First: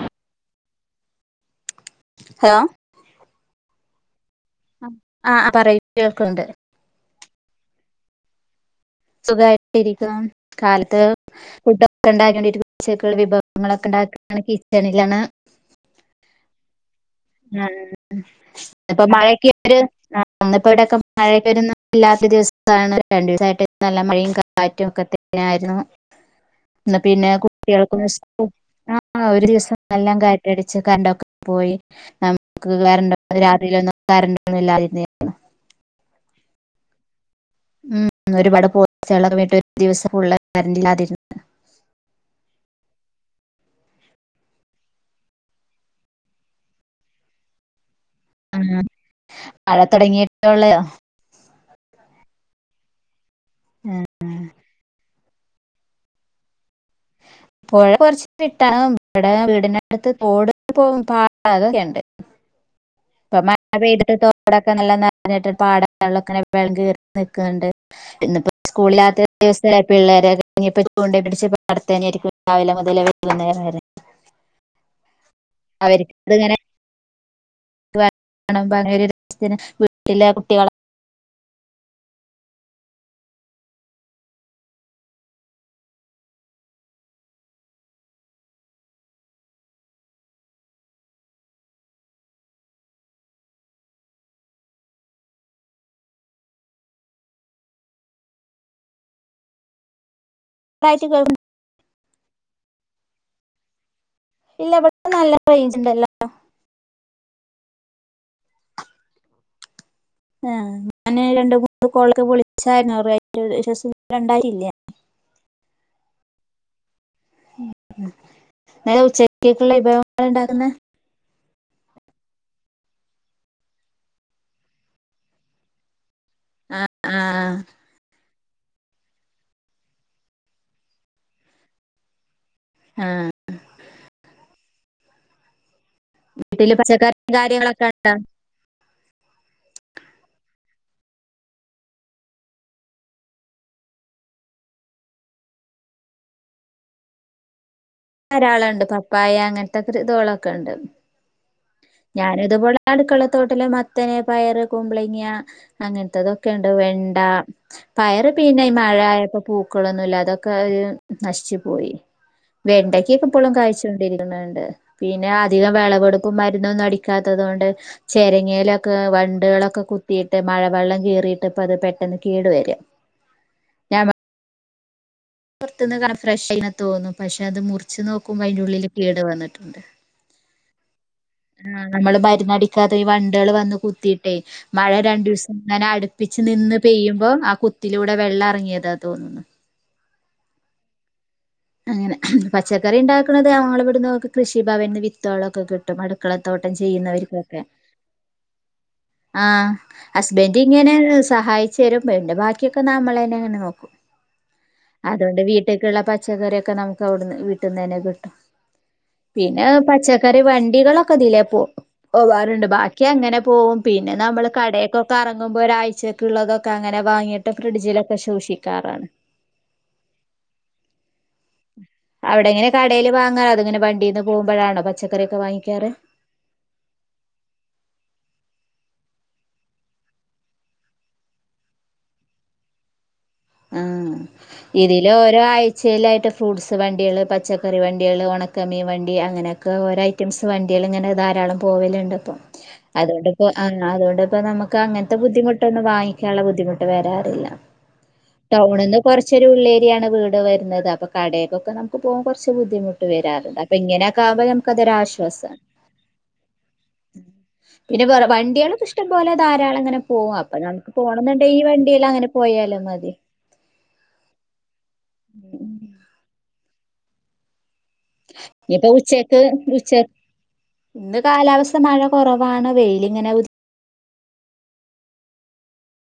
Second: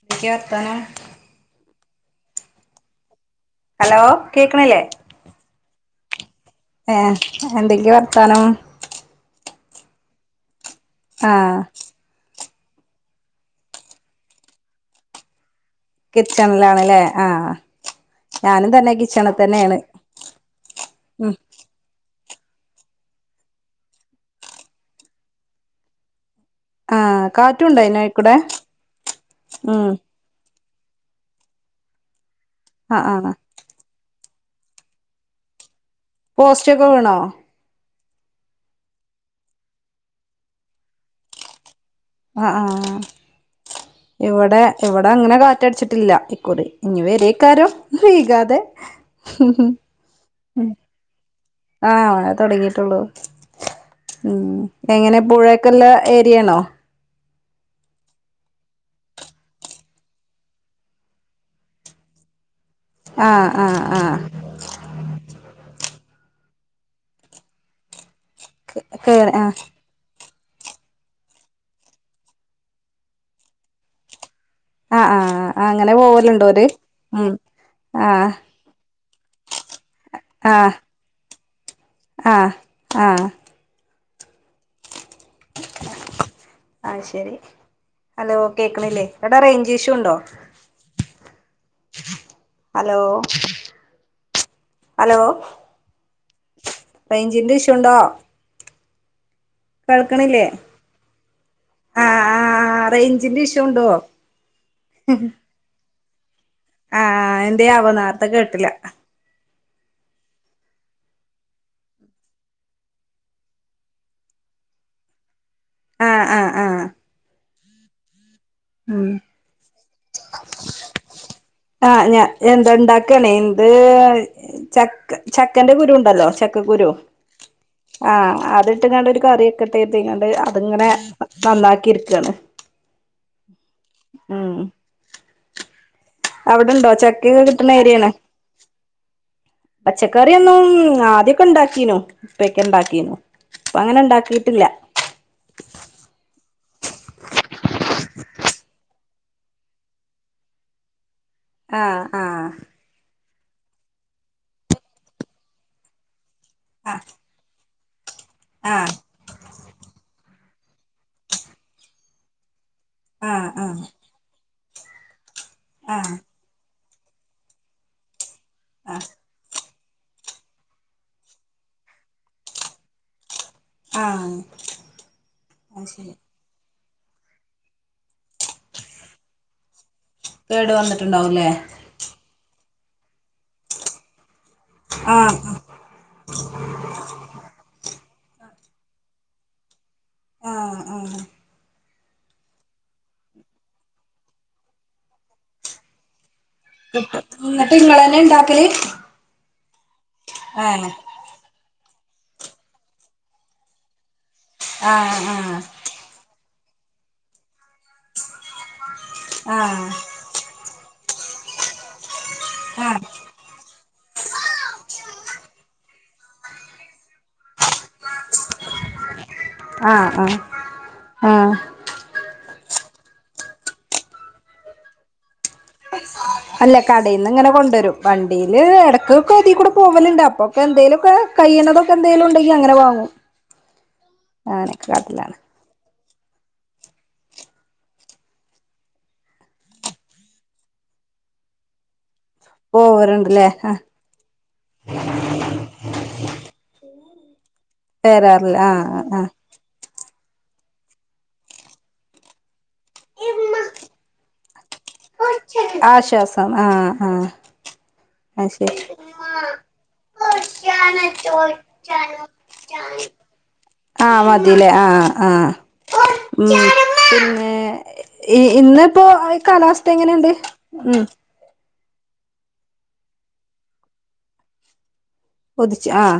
എന്തൊക്കെ വർത്താനം hello hello കേക്കണില്ലേ ആ പറയും കേൾക്ക്ണ്ട് ഏഹ് എന്തെങ്ക വർത്താനം ായിട്ടരിക്കും കാലത്ത് ആഹ് ഫുട്ടൊക്കെ ഉണ്ടാക്കണ്ടിരിക്ക പച്ചക്കുള്ള വിഭവങ്ങളൊക്കെ ഉണ്ടാക്കുകാണ് കിച്ചണിലാണ് കിച്ചണിലാണല്ലേ ആഹ ആഹ് ഞാനും തന്നെ ഇപ്പൊ കിച്ചണ തന്നെയാണ് ഉം മഴക്കരുന്നല്ലാ ഒരു ദിവസാണ് രണ്ടു ദിവസട്ട് നല്ല മഴയും കാറ്റും ഒക്കെത്തന്നായിരുന്നു എന്ന ആഹ് പിന്നെ കാറ്റുണ്ടോ അതിനഴിക്കൂടെ കുട്ട്യേൾക്ക് ആ ഒരു ദിവസം ഉം നല്ലാം കറ്റടി കണ്ടൊക്കെ പോയി നമുക്ക് ആഹ് ആഹ് [unintelligible] രാത്രിയിലൊന്ന കരൊണ്ടൊന്നുംല്ലായിരുന്ന് പോസ്റ്റൊക്കെ വീണോ ഉം ഒരുപാട് പോസികൊക്കെ വട്ട ഒരു ദിവസം കരണ്ട് ലാതെരുന്ന് ആഹ് ആഹ് ഇവടെ ഇവടെ അങ്ങനെ കാറ്റടിച്ചിട്ടില്ല ഇക്കുറി ഇനി വേരോക്കാരം വൈകാതെ ഹ് ഹ് മഴ തുടങ്ങിയിട്ടുള്ള ഉ ആഹ് തൊടങ്ങീട്ടുള്ളൂ ഉംഎങ്ങനെ പുഴക്കല്ലെ ഏരിയേണോ പൊഴ കൊറച്ച് കിട്ട ഇവടെ വീടിനടുത്ത്പോട് പോ പാടതൊ [unintelligible] ക്കെയണ്ട് ഇപ്പൊ ആഹ് മഴ ആഹ് പെയ്തിട്ട് ആഹ് തോടൊക്കെ നല്ലത് [unintelligible] പാട [unintelligible] കയറിക്കുന്നുണ്ട് പിന്നിപ്പോ കേ സ്കൂളിലാത്ത ആഹ് ദിവസ പിള്ളേരെ ചൂണ്ടപിടിച്ച് പാടത്തെ ഇരിക്കും രാവിലെ മുതല് വൈകുന്നേരം വരെ ആ ആ ആ അങ്ങനെ അവർക്ക് പോവലുണ്ടോ ഇതിങ്ങനെ ഓര് ഉ [unintelligible] ആ ആ [inaudible] ആ ശരി ഹലോ കേക്കണില്ലേ എവിടാ റേഞ്ച് ഇഷ്യൂണ്ടോ ഹലോ ഹലോ റേഞ്ചിന്റെ ഇഷുണ്ടോ കേൾക്കണില്ലേ [unintelligible] ആ ആ റേഞ്ചിന്റെ ഇഷു ഉണ്ടോ ഇല്ല ഇവിടെ നല്ല റേഞ്ച് ഉണ്ടല്ലോ ആ എന്തേ ആവോ നേറത്തെ കേട്ടില്ല ആ ഞാന് രണ്ട് മൂന്ന് കോളൊക്കെ വിളിച്ചായിരുന്നു റെയിഞ്ച് ഇഷ് ഉണ്ടായില്ല ആഹ് ആഹ് ആഹ് [unintelligible] ഉം ഉച്ചക്കൊക്കുള്ള വിഭവങ്ങ ഉണ്ടാക്കുന്ന ആ ഞാ എന്താ ഇണ്ടാക്കണേ എന്ത് ച ചക്കന്റെ കുരു ഉണ്ടല്ലോ ആഹ് ചക്കക്കുരു ആഹ് ആ അത് ഇട്ട ഇങ്ങാണ്ട് ഒരു കറിയൊക്കെ ഇട്ടത്തങ്ങാണ്ട് അതിങ്ങനെ നന്നാക്കി ഇരിക്കയാണ് ആ വീട്ടില് അവിടെണ്ടോ പച്ചക്കറിയും ചക്കയൊക്കെ കിട്ടണ കാര്യങ്ങളൊക്കെ ഏരിയാണ് ഉണ്ടോ? പച്ചക്കറി ഒന്നും ആദ്യൊക്കെ ഉണ്ടാക്കീനു ഇപ്പൊക്കെ ഉണ്ടാക്കീന്നു അപ്പൊ അങ്ങനെ ഇണ്ടാക്കിട്ടില്ല ളുണ്ട് പപ്പായ അങ്ങനത്തെ ഇതളൊക്കെ ഉണ്ട് ആഹ് ഞാന് ആഹ് ഇതുപോലെ അടുക്കള തോട്ടിൽ മത്തന്, പയറ്, കുമ്പളിങ്ങ, അങ്ങനത്തെതൊക്കെയുണ്ട് വെണ്ട പയറ് പിന്നെഈ ആഹ് മഴ ആയപ്പോ പൂക്കളൊന്നുമല്ല അതൊക്കെ ഒരു നശിച്ചു പോയി വെണ്ടക്കൊക്കെ ആഹ് ആഹ് എപ്പളും ആഹ് കഴച്ച് കൊണ്ടി ഇരിക്കണണ്ട് പിന്നെ അധികം ആഹ് വിളവെടുപ്പ് ഒന്നും അടിക്കാത്തതുകൊണ്ട് ചെരങ്ങലൊക്കെ ആഹ് വണ്ടുകളൊക്കെ കുത്തിയിട്ട് മഴവെള്ളം കീറിയിട്ട് ഇപ്പ അത് പെട്ടെന്ന് കേടു വരം ആ പുറത്തുന്ന് ഫ്രഷ് തോന്നുന്നു പക്ഷെ അത് മുറിച്ച് നോക്കു മ്മം ഉള്ളിൽ കേട് വന്നിട്ടുണ്ട് കേട് വന്നിട്ടുണ്ടാവൂല്ലേ ആ നമ്മള് മരുന്നടി ഈ വണ്ട്ള് വന്ന് കുത്തി മഴ രണ്ടു ആഹ് ദിവസം അങ്ങനെ അടുപ്പിച്ച് നിന്ന് പെയ്യുമ്പോം ആ കുത്തിലൂ വിടെ വെള്ള ഇറങ്ങിയതാ തോന്നുന്നു. ആ ആ അങ്ങനെ പച്ചക്കറി ഉണ്ടാക്കണുന്നത് അവങ്ങള ഇവിടുന്ന് കൃഷി ഭവനിന്ന് വിത്തോളൊക്കെ കിട്ടും അടു എന്നിട്ട് നിങ്ങ തന്നെ ഇണ്ടാക്കല് ആ ഹസ്ബൻഡ ഏഹ് ഇങ്ങനെ സഹായി ചെരും ബാക്കിയൊക്കെ നമ്മളെങ്ങനെ നോക്കും ആഹ് അതുകൊണ്ട് ആഹ് വീട്ടിലക്കുള്ള പച്ചക്കറി ക്കെ നമുക്ക്വിടുന്ന് വീട്ടന്ന്ന്നെ കിട്ടും പിന്നെ ആഹ് പച്ചക്കറി വണ്ടികളൊക്കെ കതിയിലേ പോ പോവാറുണ്ട് ബാക്കി ആഹ് അങ്ങനെ പോവും പിന്നെ നമ്മൾ പിന്നെ പിന്നെ പിന്നെ പിന്നെകടയൊക്കൊക്കെറുമ്പോൾ ഒരാഴ്ചയക്ക ഉള്ളതൊക്കെ അങ്ങനെ വാങ്ങിട്ട് ഫ്രിഡ്ജില് ശൂഷിക്കാറാണ് ആഹ് ആഹ് ആഹ് അവിടെങ്ങനെ കടലവാങ്ങാറ അത് ഇങ്ങനെ വണ്ടീന്ന് പോകുമ്പോഴാണോ പച്ചക്കറിയൊക്കെ വാങ്ങിക്കാറ് അല്ല കടയിൽ നിന്ന് ഇങ്ങനെ കൊണ്ടുവരും വണ്ടിയില് ഇടക്ക ഒക്കെ അതിൽ കൂടെ പോവലുണ്ട് അപ്പൊക്കെ എന്തേലും ഒക്കെ കൈ്യുന്നതൊക്കെ എന്തെലുംണ്ടെങ്കിൽ അങ്ങനെ വാങ്ങും ആഹ അങ്ങനെയൊക്കെ ഇതില് കാട്ടലാണ് ഓരോ ആഴ്ച സെയിലായിട്ട് ഫ്രൂട്ട്സ് വണ്ടികള് പച്ചക്കറി വണ്ടികള് ഒണക്കമിൻ വണ്ടി അങ്ങനെയൊക്കെ ഓരോ ഐറ്റംസ് വണ്ടികള് ഇങ്ങനെ ധാരാളം പോവലുണ്ട് ഇപ്പം പോവലുണ്ടല്ലേ അതുകൊണ്ടിപ്പോ ആ ആഹ് അതുകൊണ്ടിപ്പോ നമുക്ക് അങ്ങനത്തെ ബുദ്ധിമുട്ടൊന്നും വാങ്ങിക്കാനുള്ള ബുദ്ധിമുട്ട് വരാ വരാറില്ല ടൗണിൽ ആഹ് നിന്ന് ആഹ് കൊറച്ചൊരു ഉള്ളേരിയാണ് വീട് വരു ന്നത് അപ്പൊ കടെന്നൊക്കെ നമുക്ക് പോവാൻ കൊറച് ബുദിമുട്ട് വരാറുണ്ട് അപ്പോ ഇങ്ങനെ ഒക്കെ ആവുമ്പൊ ആശ്വാസം ആഹ് ആഹ പിന്നെ വേറെ വണ്ടികളും ഇഷ്ടംപോലെ ധാരാളം അങ്ങനെ പോവും അപ്പൊ നമുക്ക് പോണം എന്നുണ്ടെ ഈ വണ്ടിൽ അങ്ങനെ പോയാലും മതി ആഹ് മതില്ലേ ആഹ ആഹ ഉം പിന്നെ ഇനിയിപ്പോ ഇന്നിപ്പോ ഉച്ചക്ക് കാലാവസ്ഥ ഉച്ച എങ്ങനെയുണ്ട് ഉം ഇന്ന് കാലാവസ്ഥ മഴ കൊറവാണ് വെയിലിങ്ങനെ പൊതിച്ച് ആഹ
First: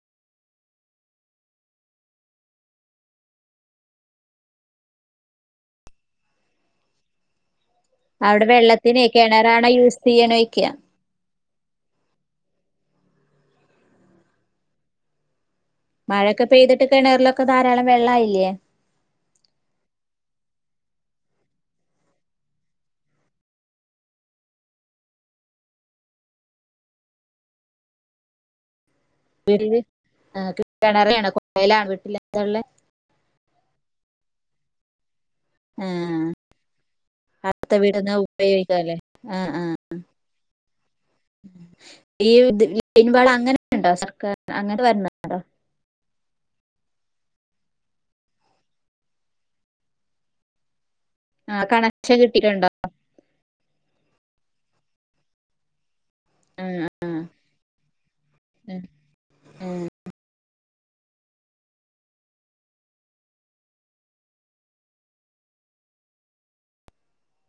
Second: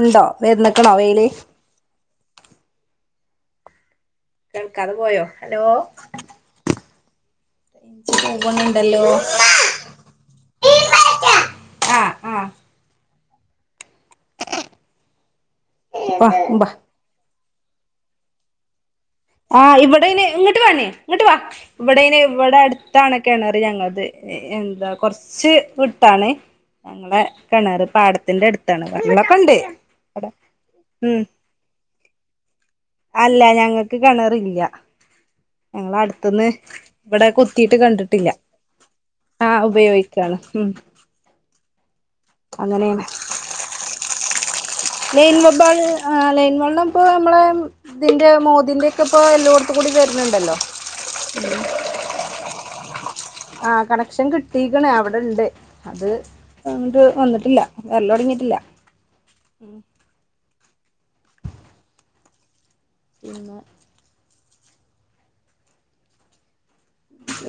ഉണ്ടോ വർന്നക്കണോ വെയില് കേൾക്കാതെ പോയോ ഹലോ ഇജ്ജ് അവിടെ പോവണുണ്ടല്ലോ വെള്ളത്തിനെ കിണറാണോ യൂസ് ചെയ്യനെക്ക്യ ആഹ് ആഹ് വാ മഴയൊക്കെ ബാ പെയ്തിട്ട് കിണറിലൊക്കെ ധാരാളം വെള്ളായില്ലേ ആ ഇവിടെ ഇവിടെയിന് ഇവിടെ അടുത്താണ് കെണറു ഞങ്ങൾക്ക് എന്താ കൊറച്ച് വിട്ടാണ് ഞങ്ങളെ കിണറ് പാടത്തിൻ്റെ അടുത്താണ് വെള്ളക്കൊണ്ട് വീട്ടില് കിണറാണോ കുഴലാണോ വീട്ടിലെന്താ ഉള്ളെ കെണറില്ല ഞങ്ങള് ആഹ് അടുത്തന്ന് ഇവിടെ കുത്തിട്ട് അടുത്ത വീട്ട്ന്ന് കണ്ടിട്ടില്ല ഉപയോഗിക്കാല്ലേ ആഹ് ആഹ് ഉം ഈ ഇത് അങ്ങനെയാണ് [unintelligible] പാട അങ്ങനെ ഉണ്ടോ സർക്കാറിനു ലൈൻ മൊബൾ ആ ലൈ നമ്മളെ ഇപ്പ നമ്മളെ ഇതിന്റെ മോദിന്റെ ഒക്കെ ഇപ്പൊ എല്ലോടത്തും കൂടി വരുന്നുണ്ടല്ലോ ആ കണക്ഷൻ കിട്ടിയിട്ടുണ്ടോ ആഹ കെണ കണക്ഷൻ കിട്ടിക്കണേ അവിടെ ഉണ്ട് അത് അങ്ങിട്ട് വന്നിട്ടില്ല വരല് തൊടങ്ങിട്ടില്ല പിന്നെ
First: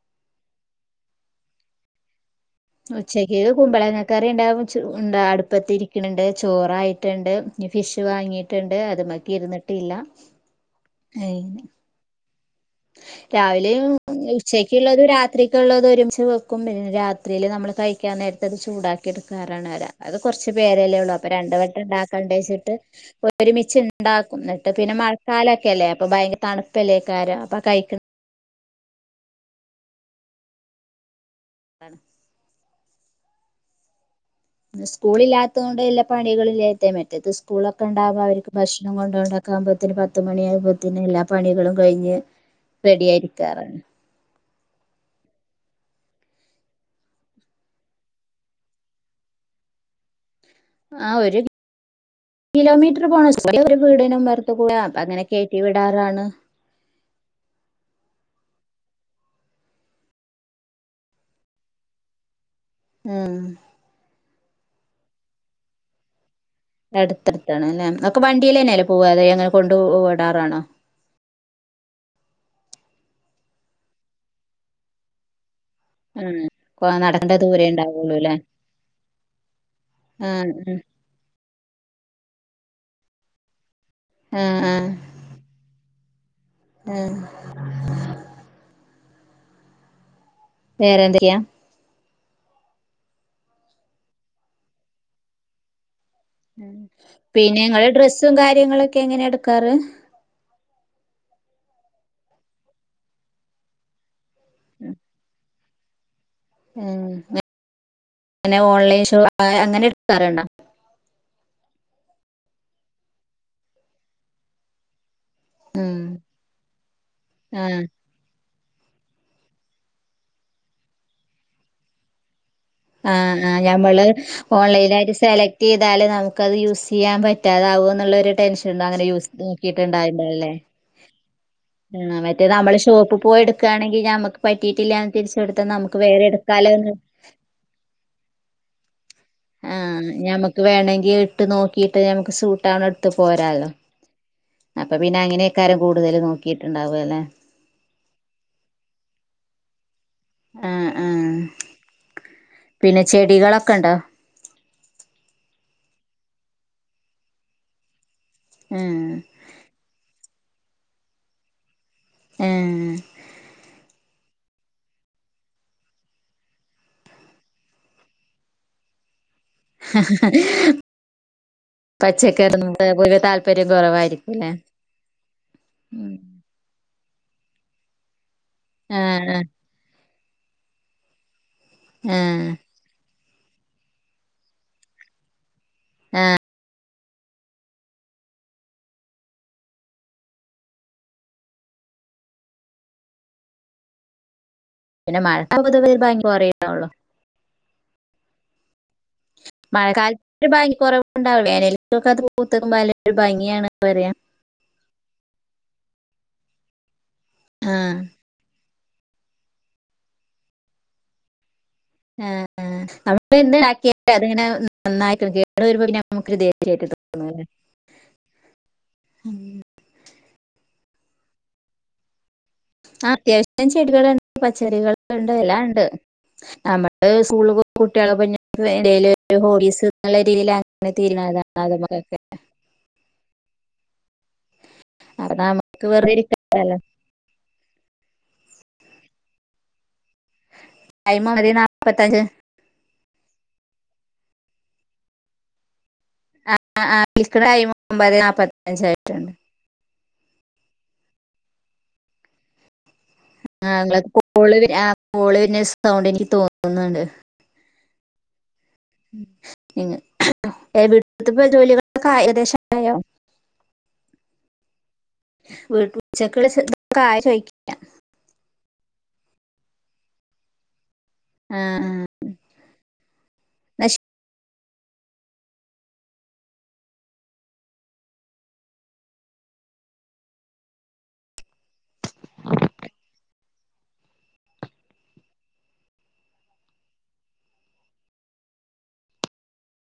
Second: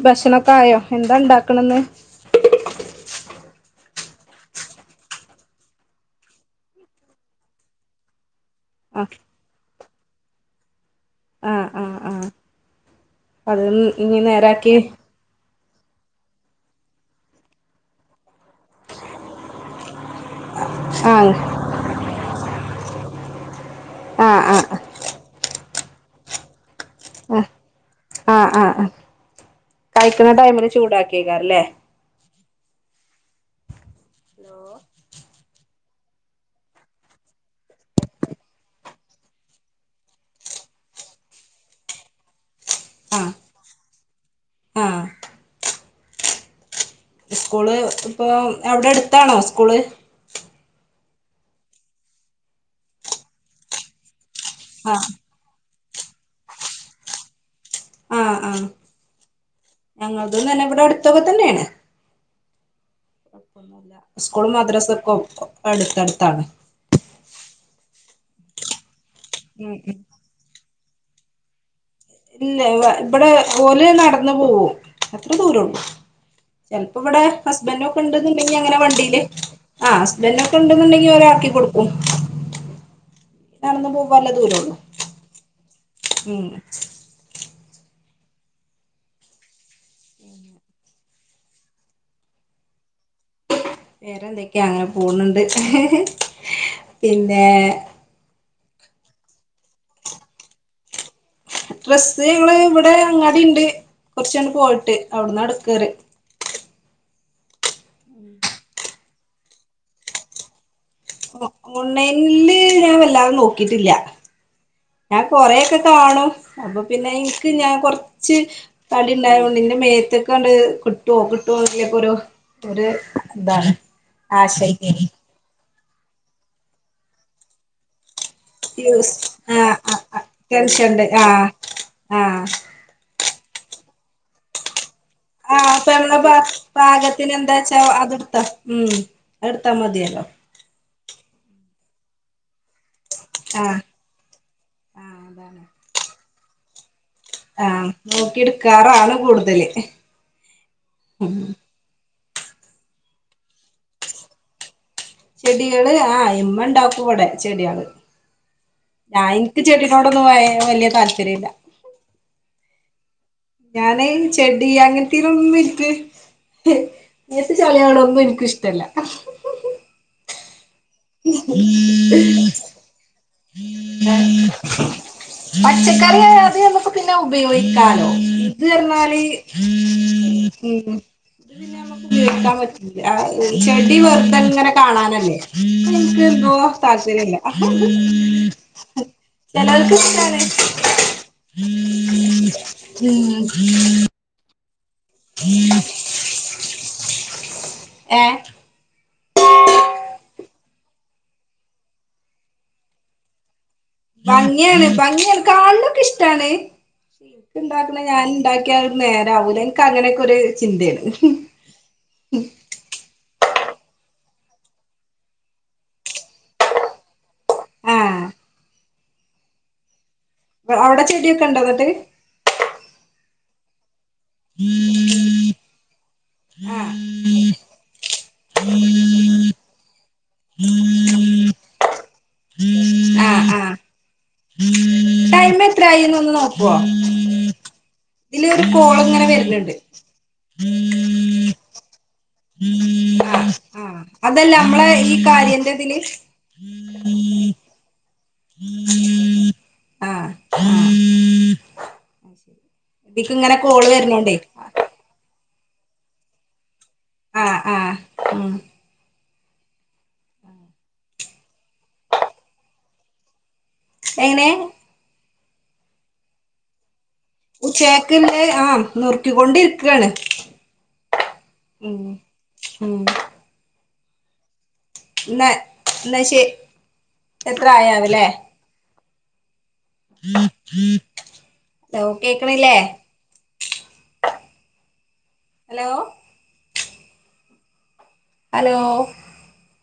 ഭക്ഷണൊക്ക ആയോ എന്താ ഉണ്ടാക്കണന്ന് ഉച്ചക്ക് കുമ്പളങ്ങ കറി ഉണ്ടാകും അടുപ്പത്തിരിക്കുന്നുണ്ട് ചോറായിട്ടുണ്ട് ഫിഷ് വാങ്ങിയിട്ട് ട്ടുണ്ട് ആ അത്മക്ക് ഇരുന്നിട്ടില്ല ആ ഏഹ് ആ ആ അത് രാവിലെയ ഇനി നേരാക്കി ഉച്ചക്കുള്ളത് രാത്രി ക്കുള്ളതും ഒരുമിച്ച് വെക്കും പിന്നെ രാത്രില് നമ്മള് കഴിക്കാൻ നേരത്ത് അത് ചൂടാക്കി എടുക്കാറാണ് കൊറച്പേരല്ലേ ഒള്ളൂ ആ അപ്പൊ രണ്ട് വട്ടം ഉണ്ടാക്കണ്ട വച്ചിട്ട് ആ ണ്ടാക്കും ആ നിട്ട് പിന്നെ മഴക്കാലൊക്കെ അല്ലേ അപ്പൊ ഭയര തണുപ്പല്ലേക്കാര അപ്പൊ കഴിക്കും ആ്ആഹ കഴിക്കുന്ന ടൈമില് ചൂടാക്കിയേക്കാല്ലേ സ്കൂള് ഇല്ലാത്ത കൊണ്ട് എല്ലാ പണികളും ല്ലായിട്ട മറ്റേത് സ്കൂളൊക്കെ ഉണ്ടാവ്മ്പോ അവർക്ക് ഭക്ഷണം കൊണ്ടോ ക്കുമ്പോത്തന് പത്ത് മണി ആകുമ്പോത്തന്നെ എല്ലാ പണികളും കഴിഞ്ഞ് റെഡി ആ ആയിരിക്കാറാണ് ആ സ്കൂള് ഇപ്പൊ എവിടെ അടുത്താണോ സ്കൂള് ആ ഒരു കിലോമീറ്റർ പോണം ഒരു വീടിനും [unintelligible] ആ അതങ്ങനെ കേറ്റിവിടും റാണ് ആ ആ ഞങ്ങള് തന്നെ ഇവിടെ അടുത്തൊക്കെ തന്നെയാണ് ഉം സ്കൂൾ മദ്രസ ഒക്കെ അടുത്തടുത്താണ് അടുത്തടുത്താണ് അല്ലേ നിങ്ങക്ക് വണ്ടിയിലന്നെയല്ലേ പോകവാതെ അങ്ങനെ ഉം കൊണ്ട് ഉം വിടാറാണോ ഇല്ല ഇവിടെ ഓല് നടന്ന് പോവും അത്ര ദൂരം ഒള്ളൂ ഉം ചെലപ്പോ ഇവിടെ ഹസ്ബൻഡും ഒക്കെ ഇണ്ടന്നുണ്ടെങ്കി അങ്ങനെ വണ്ടിയില് ആ അസ്ബൻഡൊക്കെ ഉണ്ടെന്നുണ്ടെങ്കിൽ ഒരാക്കി കൊടുക്കു ഉം നടന്ന് പോവാല്ല ആ ആ ദൂരള്ളൂ. ഉം ആ വേറെന്തൊക്കെയാ വേറെന്തൊക്കെയാ അങ്ങനെ പോണുണ്ട്. ഉം പിന്നെ ങ്ങള് ഡ്രസും കാര്യ ര്യങ്ങളൊക്കെ എങ്ങനെ എടുക്കാറ്. ഡ്രസ്സ് ങ്ങള് ഇവിടെ അങ്ങാടിണ്ട്. കൊറച്ചണ പോയിട്ട് അവിടന്ന എടുക്കല്. ഉം പിന്നെ ഓൺലൈൻ ഷോ അങ്ങനെ എടുക്കാറുണ്ടോ. ഓൺലൈനില് ഞാൻ വല്ലാതെ നോക്കിട്ടില്ല. ഞാൻ കൊറേക്കെ ഉം കാണും അപ്പൊ പിന്നെ ഇനിക്ക് ഞാൻ ആഹ് കൊറച്ച് തടിണ്ടായോണ്ട് ന്റെ മേത്ത്കണ്ട് കിട്ടുവോ കിട്ടുവോ എന്നൊക്കൊരു ആ ആ ഞമ്മള് ഓൺലൈനായിട്ട് സെലക്ട് റ്റിതാലേ നമുക്കത് യൂസിയ്യാൻ പറ്റാതാവോന്നുള്ളൊരു ടെൻഷൻ അങ്ങനെ യൂസ് യൂസീത് ആഹ് ആഹ് ആഹ് നോക്കിട്ടുണ്ടാകില്ലല്ലേ. ടെൻഷൻണ്ട് ആഹ് ആ മറ്റേ ആഹ് നമ്മള് ഷോപ്പ് പോയിടു ക്കാണെങ്കി ഞമ്മക്ക് പറ്റിയിട്ടില്ലന്ന് ആഹ് തിരിച്ചുെടുത്താൽ നമുക്ക് വേറെ എടുക്കാലോന്ന് അതെടുത്താ ഉം അതെടുത്താ മതിയല്ലോ. വേണങ്കി ഇട്ട് നോക്കിയിട്ട് നമുക്ക് സൂട്ടാണ് എട്ത് പോരാലോ. ആഹ് ആഹ് അപ്പൊപ്പിന്നെ അതാണ് അങ്ങനെക്കാരം കൂടുതൽ നോക്കിയിട്ടുണ്ടാവല്ലെ. ആഹ് നോക്കി എടുക്കാറാണ് കൂടുതല്. ആ ആ പിന്നെ ചെടികളൊക്കെണ്ടോ. ചെടികള് ആ ഇമ്മണ്ടാകും ഇവിടെ ചെടികള്. ആഹ് ഞാൻ ഇൻക്ക് ചെടിനോടൊന്നും വായ വല്യ താല്പര്യല്ല. ഏ അങ്ങനെ ചെടി അങ്ങനതീനോടൊന്നുനിക്ക് മേത് ചളിയാവുണതൊന്നും ഇനിക്കിഷ്ടല്ല. ഈഹ് പച്ചക്കറിനോട് ഒരു താല്പര്യം കുറവായിരിക്കുംല്ലേ. പച്ചക്കറിയോട് ന്നൊക്കെ പറഞ്ഞ പിന്നെ ഉപയോഗിക്കാലോ ഇതിന്ന്‌റഞ്ഞാല് ആഹ് ഉം പിന്നെ നമ്മക്ക് ആഹ് കൂട്ടാൻ പറ്റൂല. ആ ഉം ചെടി വെറുതെങ്ങനെ കാണാനല്ലേ. [inaudible] താല്പര്യല്ല. ചെലർക് ഇഷ്ടാണ്. ഹും പിന്നെ മഴ [inaudible] അറിയുള്ളൂ ഏഹ് മഴക്കാലത്ത് ഭംഗിക്കുറവുണ്ടാവും. വേനൽക്കൊക്കെ അത് പൂത്തതുമ്പോല്ല ഒരു ഭംഗിയാണ്. പറയാ ഭംഗിയാണ് ഭംഗിയാണ് കാണ്നതൊക്കെ ഇഷ്ടാണ് ആഹ് ഉണ്ടാക്കണ ഞൻണ്ടാ ക്കിയാൽ നേരാവൂല എനിക്ക് അങ്ങനെയൊക്കെ ഒരു ചിന്തേണ്. ആഹ് [inaudible] കേട്ട അത്ങ്ങനെ നന്നായിരിക്കണം കേട് വരുമ്പോ നമുക്കൊരു ധൈര്യായിട്ട് തോന്നല്ലേ ആഹ് ഉം അവിടെ ചെടിയൊക്കെണ്ടോ എന്നിട്ട്. ആ അത്യാവശ്യത്തിന് ചെടികളുണ്ട് പച്ചറികളുണ്ട് എല്ലാം ഇണ്ട് അ ആഹ് നമ്മള് സ്കൂള് പോകുമ്പോ കുട്ടികളെ പിന്നെ [inaudible] ഹോളീസ് ന്നുള്ള രീതിൽ അങ്ങനെ തീരുന്നതാണ് അതുമക്കൊക്കെ ആഹ് അതാണ് എത്രായിന്ന് ഒന്ന് നോക്കുവോ. ഇതില് ഒരു കോളങ്ങനെ വരുണുണ്ട്. [unintelligible] നൽപ്പത്തഞ്ച് ആ അതല്ലേ നമ്മളെ ഈ കാര്യന്റെതില് ആ ആ ഇപ്പ ടൈമ് ഒമ്പത് നാല്പ്പത്തിയഞ്ചായിട്ടുണ്ട്. ആഹ് ആഹ് ഇതിക്ക് ഇങ്ങനെ ആ കോള് നിങ്ങളെ വരുന്നോണ്ടേ കോള് കോള് വെരുന്ന സൗണ്ട് എനിക്ക് തോന്നുന്നുണ്ട്. ആഹ് ആഹ് ഉം പിന്ന വീട്ടിത്തിപ്പ ജോലികളക്കെ ഏകദേശ ആയോ എങ്ങനെ? [unintelligible] ചോദിക്കുക ഉച്ചേക്കല്ലേ ആ നുറുക്കിക്കൊണ്ടിരിക്ക്വണ് ആ ആ ഉം ഉം എന്നാ ന്ന ന്ന ശേ എത്ര ആയാവല്ലേ? ഓ കേക്കണില്ലേ? Hello hello